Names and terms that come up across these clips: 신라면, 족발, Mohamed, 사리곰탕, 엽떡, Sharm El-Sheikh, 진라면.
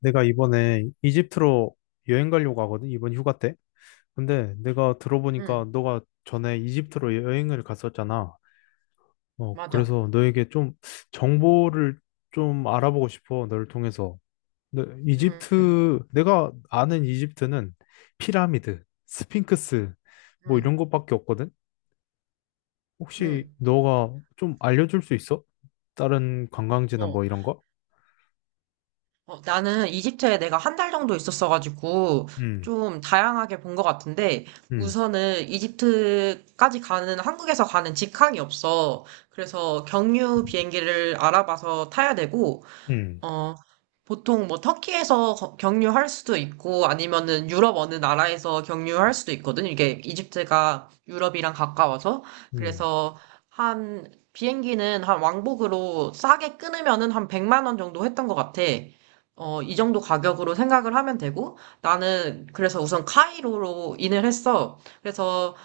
내가 이번에 이집트로 여행 가려고 하거든, 이번 휴가 때. 근데 내가 들어보니까 응, 너가 전에 이집트로 여행을 갔었잖아. 맞아. 그래서 너에게 좀 정보를 좀 알아보고 싶어, 너를 통해서. 근데 응, 이집트, 내가 아는 이집트는 피라미드, 스핑크스, 뭐 응, 이런 것밖에 없거든? 혹시 응. 너가 좀 알려줄 수 있어? 다른 관광지나 어, 뭐 이런 거? 나는 이집트에 내가 한 달 정도 있었어가지고 음, 좀 다양하게 본 것 같은데 음, 우선은 이집트까지 가는 한국에서 가는 직항이 없어. 그래서 경유 비행기를 알아봐서 타야 되고 음, 어, 보통 뭐 터키에서 경유할 수도 있고 아니면은 유럽 어느 나라에서 경유할 수도 있거든. 이게 이집트가 유럽이랑 가까워서. 음. 그래서 한 비행기는 한 왕복으로 싸게 끊으면은 한 100만 원 정도 했던 것 같아. 이 정도 가격으로 생각을 하면 되고 나는 그래서 우선 카이로로 인을 했어. 그래서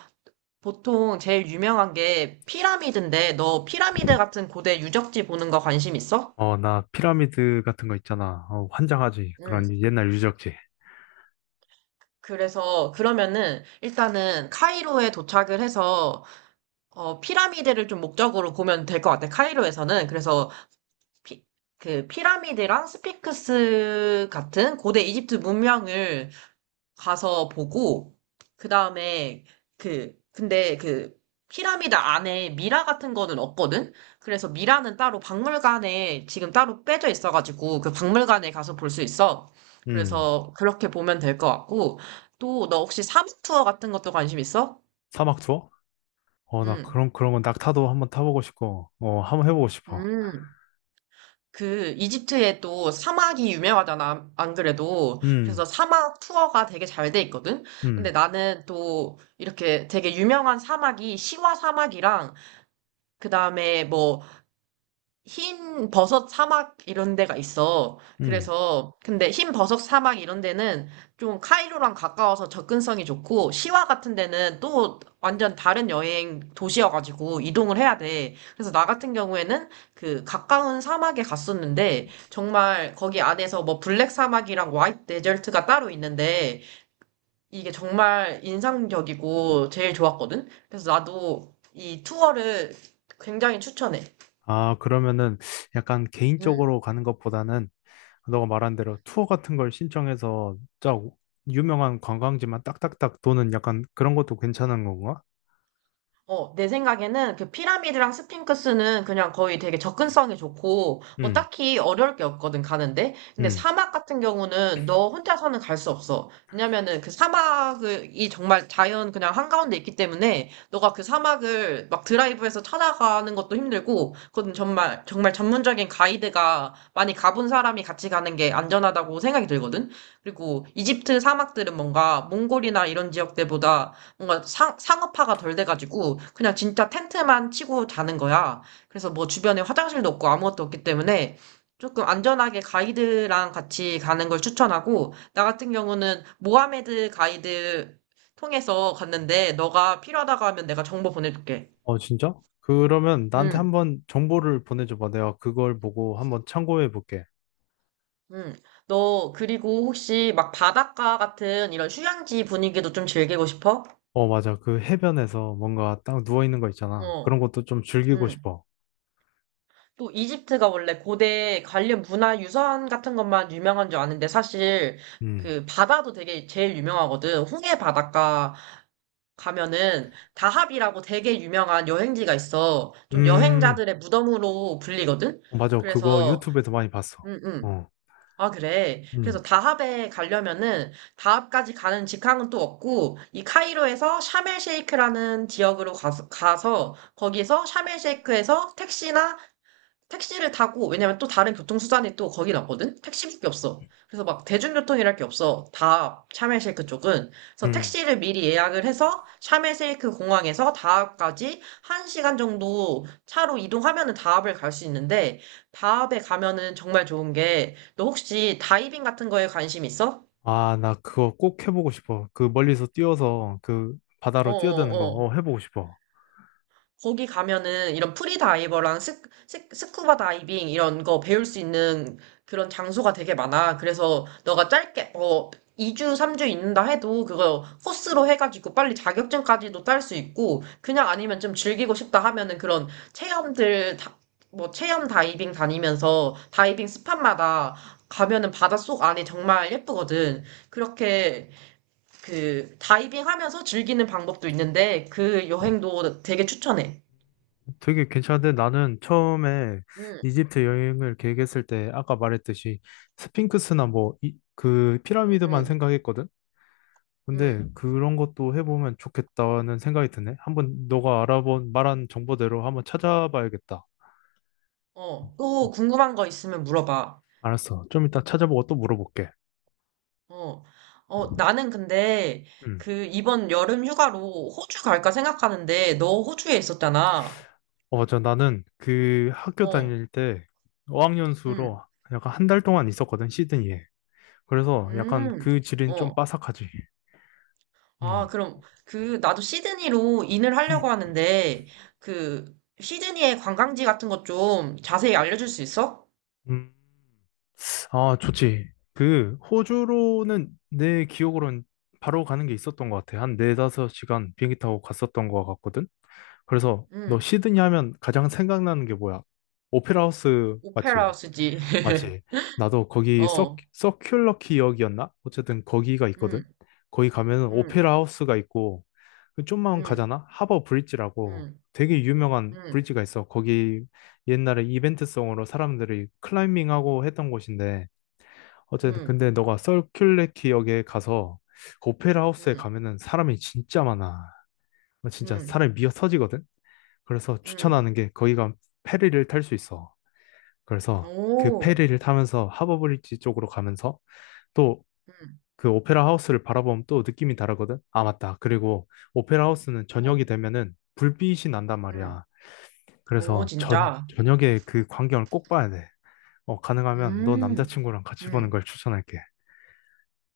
보통 제일 유명한 게 피라미드인데 너 피라미드 같은 고대 유적지 보는 거 관심 있어? 나 피라미드 같은 거 있잖아. 환장하지. 그런 옛날 유적지. 그래서 그러면은 일단은 카이로에 도착을 해서 피라미드를 좀 목적으로 보면 될 것 같아. 카이로에서는 그래서 피, 그 피라미드랑 스핑크스 같은 고대 이집트 문명을 가서 보고 그다음에 근데 그 피라미드 안에 미라 같은 거는 없거든. 그래서 미라는 따로 박물관에 지금 따로 빼져 있어가지고 그 박물관에 가서 볼 수 있어. 음. 그래서 그렇게 보면 될 것 같고 또 너 혹시 사막 투어 같은 것도 관심 있어? 사막 투어? 나 응. 그런 건 낙타도 한번 타보고 싶고, 한번 해보고 싶어. 음. 그 이집트에 또 사막이 유명하잖아, 안 그래도. 그래서 음, 사막 투어가 되게 잘 돼 있거든. 근데 음, 나는 또 이렇게 되게 유명한 사막이 시와 사막이랑 그다음에 뭐 흰 버섯 사막 이런 데가 있어. 음. 그래서, 근데 흰 버섯 사막 이런 데는 좀 카이로랑 가까워서 접근성이 좋고, 시와 같은 데는 또 완전 다른 여행 도시여가지고 이동을 해야 돼. 그래서 나 같은 경우에는 그 가까운 사막에 갔었는데, 정말 거기 안에서 뭐 블랙 사막이랑 화이트 데절트가 따로 있는데, 이게 정말 인상적이고 제일 좋았거든? 그래서 나도 이 투어를 굉장히 추천해. 아, 그러면은 약간 개인적으로 가는 것보다는 너가 말한 대로 투어 같은 걸 신청해서 쫙 유명한 관광지만 딱딱딱 도는 약간 그런 것도 괜찮은 건가? 내 생각에는 그 피라미드랑 스핑크스는 그냥 거의 되게 접근성이 좋고, 뭐 음, 딱히 어려울 게 없거든, 가는데. 근데 음. 사막 같은 경우는 너 혼자서는 갈 수 없어. 왜냐면은 그 사막이 정말 자연 그냥 한가운데 있기 때문에, 너가 그 사막을 막 드라이브해서 찾아가는 것도 힘들고, 그건 정말, 정말 전문적인 가이드가 많이 가본 사람이 같이 가는 게 안전하다고 생각이 들거든? 그리고 이집트 사막들은 뭔가 몽골이나 이런 지역들보다 뭔가 상업화가 덜 돼가지고 그냥 진짜 텐트만 치고 자는 거야. 그래서 뭐 주변에 화장실도 없고 아무것도 없기 때문에 조금 안전하게 가이드랑 같이 가는 걸 추천하고 나 같은 경우는 모하메드 가이드 통해서 갔는데 너가 필요하다고 하면 내가 정보 보내줄게. 어, 진짜? 그러면 나한테 응, 한번 정보를 보내줘봐. 내가 그걸 보고 한번 참고해 볼게. 응. 너 그리고 혹시 막 바닷가 같은 이런 휴양지 분위기도 좀 즐기고 싶어? 어, 맞아. 그 해변에서 뭔가 딱 누워있는 거 있잖아. 그런 어, 것도 좀 즐기고 응. 싶어. 또 이집트가 원래 고대 관련 문화유산 같은 것만 유명한 줄 아는데 사실 음. 그 바다도 되게 제일 유명하거든. 홍해 바닷가 가면은 다합이라고 되게 유명한 여행지가 있어. 좀 음. 여행자들의 무덤으로 불리거든. 어, 맞아. 그거 그래서 유튜브에서 많이 봤어. 음, 음. 어. 아, 그래. 음. 그래서 다합에 가려면은 다합까지 가는 직항은 또 없고 이 카이로에서 샤멜 쉐이크라는 지역으로 가서, 가서 거기서 샤멜 쉐이크에서 택시나 택시를 타고, 왜냐면 또 다른 교통수단이 또 거긴 없거든? 택시밖에 없어. 그래서 막 대중교통이랄 게 없어. 다 샤멜쉐이크 쪽은. 그래서 음. 택시를 미리 예약을 해서 샤멜쉐이크 공항에서 다합까지 1시간 정도 차로 이동하면은 다합을 갈 수 있는데, 다합에 가면은 정말 좋은 게, 너 혹시 다이빙 같은 거에 관심 있어? 아, 나 그거 꼭 해보고 싶어. 그 멀리서 뛰어서 그 바다로 뛰어드는 거 어어어. 해보고 싶어. 거기 가면은 이런 프리다이버랑 스쿠버 다이빙 이런 거 배울 수 있는 그런 장소가 되게 많아. 그래서 너가 짧게 뭐 2주, 3주 있는다 해도 그거 코스로 해가지고 빨리 자격증까지도 딸 수 있고 그냥 아니면 좀 즐기고 싶다 하면은 그런 체험들 다, 뭐 체험 다이빙 다니면서 다이빙 스팟마다 가면은 바닷속 안이 정말 예쁘거든. 그렇게 그 다이빙 하면서 즐기는 방법도 있는데 그 여행도 되게 추천해. 되게 괜찮은데 나는 처음에 응, 이집트 여행을 계획했을 때 아까 말했듯이 스핑크스나 뭐, 그 응, 피라미드만 응, 생각했거든? 응. 근데 그런 것도 해보면 좋겠다는 생각이 드네. 한번 너가 알아본 말한 정보대로 한번 찾아봐야겠다. 또 음, 궁금한 거 있으면 물어봐. 알았어. 좀 이따 찾아보고 또 물어볼게. 어, 나는 근데 음. 그 이번 여름 휴가로 호주 갈까 생각하는데 너 호주에 있었잖아. 나는 그 학교 어, 다닐 때 응, 어학연수로 약간 한 달 동안 있었거든, 시드니에. 그래서 약간 음, 그 질은 좀 어. 빠삭하지. 아, 음. 그럼 나도 시드니로 인을 하려고 하는데 그 시드니의 관광지 같은 것 좀 자세히 알려줄 수 있어? 음. 아, 좋지. 그 호주로는 내 기억으로는 바로 가는 게 있었던 것 같아. 한 네다섯 시간 비행기 타고 갔었던 것 같거든. 그래서 응, 너 시드니 하면 가장 생각나는 게 뭐야? 오페라 하우스 오페라 맞지? 하우스지. 맞지? 나도 거기 서, 어, 서큘러 키역이었나? 어쨌든 거기가 있거든. 응, 거기 가면은 응, 오페라 하우스가 있고 그 좀만 응, 가잖아? 하버 브릿지라고 응, 되게 유명한 응, 브릿지가 있어. 거기 옛날에 이벤트성으로 사람들이 클라이밍하고 했던 곳인데 어쨌든 응, 근데 너가 서큘러 키역에 가서 그 오페라 하우스에 응. 가면은 사람이 진짜 많아. 진짜 음, 사람이 미어 터지거든. 그래서 음, 추천하는 게 거기가 페리를 탈 수 있어. 그래서 그 오, 페리를 타면서 하버브리지 쪽으로 가면서 또 음, 그 오페라 하우스를 바라보면 또 느낌이 다르거든. 아, 맞다. 그리고 오페라 하우스는 어, 저녁이 되면은 불빛이 난단 음, 말이야. 오, 그래서 진짜. 저녁에 그 광경을 꼭 봐야 돼. 가능하면 너 음, 남자친구랑 같이 보는 음, 걸 추천할게.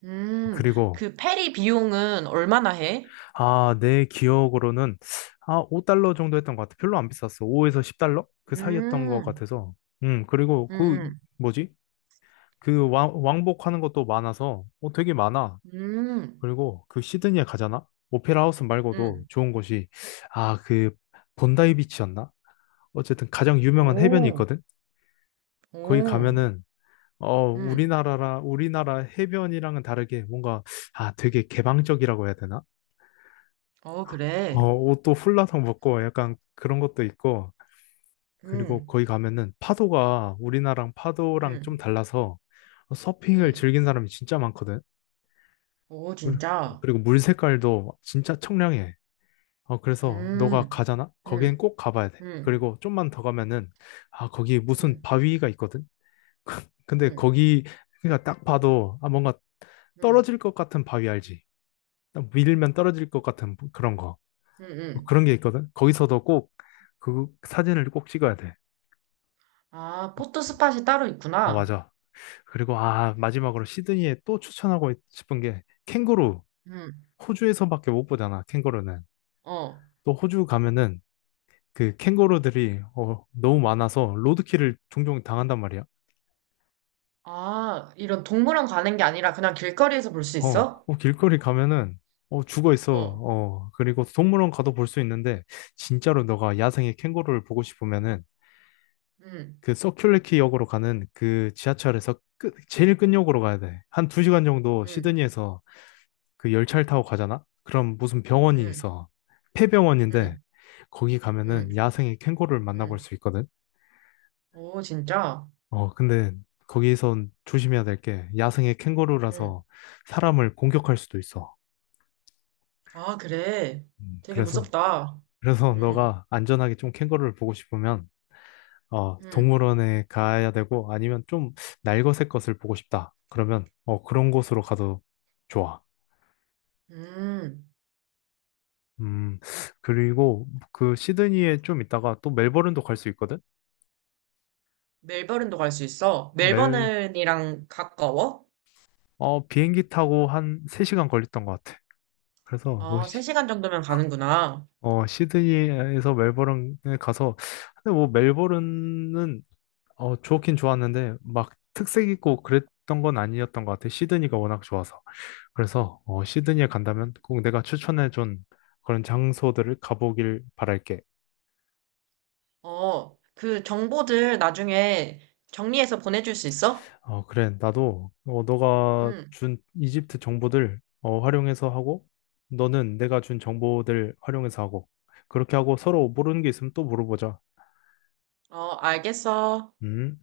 음. 그리고 그 페리 비용은 얼마나 해? 내 기억으로는 5달러 정도 했던 것 같아. 별로 안 비쌌어. 5에서 10달러? 그 사이였던 것 음, 같아서. 그리고 음, 그 음, 뭐지? 그 왕복하는 것도 많아서 되게 많아. 음, 그리고 그 시드니에 가잖아? 오페라 하우스 말고도 음, 좋은 곳이 아, 그 본다이 비치였나? 어쨌든 가장 유명한 해변이 오, 있거든. 거기 오, 가면은 음, 우리나라 해변이랑은 다르게 뭔가 아, 되게 개방적이라고 해야 되나? 어, 그래. 옷도 훌라성 벗고 약간 그런 것도 있고 그리고 음, 거기 가면은 파도가 우리나라랑 파도랑 좀 음, 달라서 서핑을 음, 즐긴 사람이 진짜 많거든. 오, 그리- 진짜. 그리고 물 색깔도 진짜 청량해. 그래서 너가 음, 가잖아? 거기엔 음, 꼭 가봐야 돼. 음, 그리고 좀만 더 가면은, 아, 거기 무슨 음, 바위가 있거든? 근데 음, 그러니까 딱 봐도, 아, 뭔가 음, 떨어질 것 같은 바위 알지? 딱 밀면 떨어질 것 같은 그런 거. 음, 뭐 음. 그런 게 있거든? 거기서도 꼭 그 사진을 꼭 찍어야 돼. 아, 포토 스팟이 따로 어, 있구나. 맞아. 그리고, 아, 마지막으로 시드니에 또 추천하고 싶은 게 캥거루. 음, 호주에서밖에 못 보잖아, 캥거루는. 어. 또 호주 가면은 그 캥거루들이 너무 많아서 로드킬을 종종 당한단 말이야. 아, 이런 동물원 가는 게 아니라 그냥 길거리에서 볼 수 어, 있어? 어, 길거리 가면은 죽어 있어. 어, 그리고 동물원 가도 볼 수 있는데 진짜로 너가 야생의 캥거루를 보고 싶으면은 응, 그 서큘레키 역으로 가는 그 지하철에서 제일 끝역으로 가야 돼. 한 두 시간 정도 응, 시드니에서 그 열차를 타고 가잖아? 그럼 무슨 병원이 응, 있어. 폐병원인데 응, 거기 응, 가면은 야생의 캥거루를 만나볼 응. 수 있거든. 오, 진짜? 근데 거기선 조심해야 될 게 야생의 응. 캥거루라서 사람을 공격할 수도 있어. 아, 그래. 음, 되게 그래서, 무섭다. 그래서 응, 너가 안전하게 좀 캥거루를 보고 싶으면, 응, 동물원에 가야 되고 아니면 좀 날것의 것을 보고 싶다. 그러면, 그런 곳으로 가도 좋아. 응. 음, 그리고 그 시드니에 좀 있다가 또 멜버른도 갈 수 있거든? 멜버른도 갈 수 있어? 멜, 멜버른이랑 가까워? 비행기 타고 한 3시간 걸렸던 것 같아. 그래서 뭐 아, 3시간 정도면 가는구나. 시드니에서 멜버른에 가서, 근데 뭐 멜버른은, 좋긴 좋았는데, 막 특색 있고 그랬던 건 아니었던 것 같아. 시드니가 워낙 좋아서. 그래서, 시드니에 간다면 꼭 내가 추천해준 그런 장소들을 가보길 바랄게. 그 정보들 나중에 정리해서 보내줄 수 있어? 어, 그래. 나도, 너가 응, 준 이집트 정보들, 활용해서 하고, 너는 내가 준 정보들 활용해서 하고, 그렇게 하고 서로 모르는 게 있으면 또 물어보자. 어, 알겠어. 음.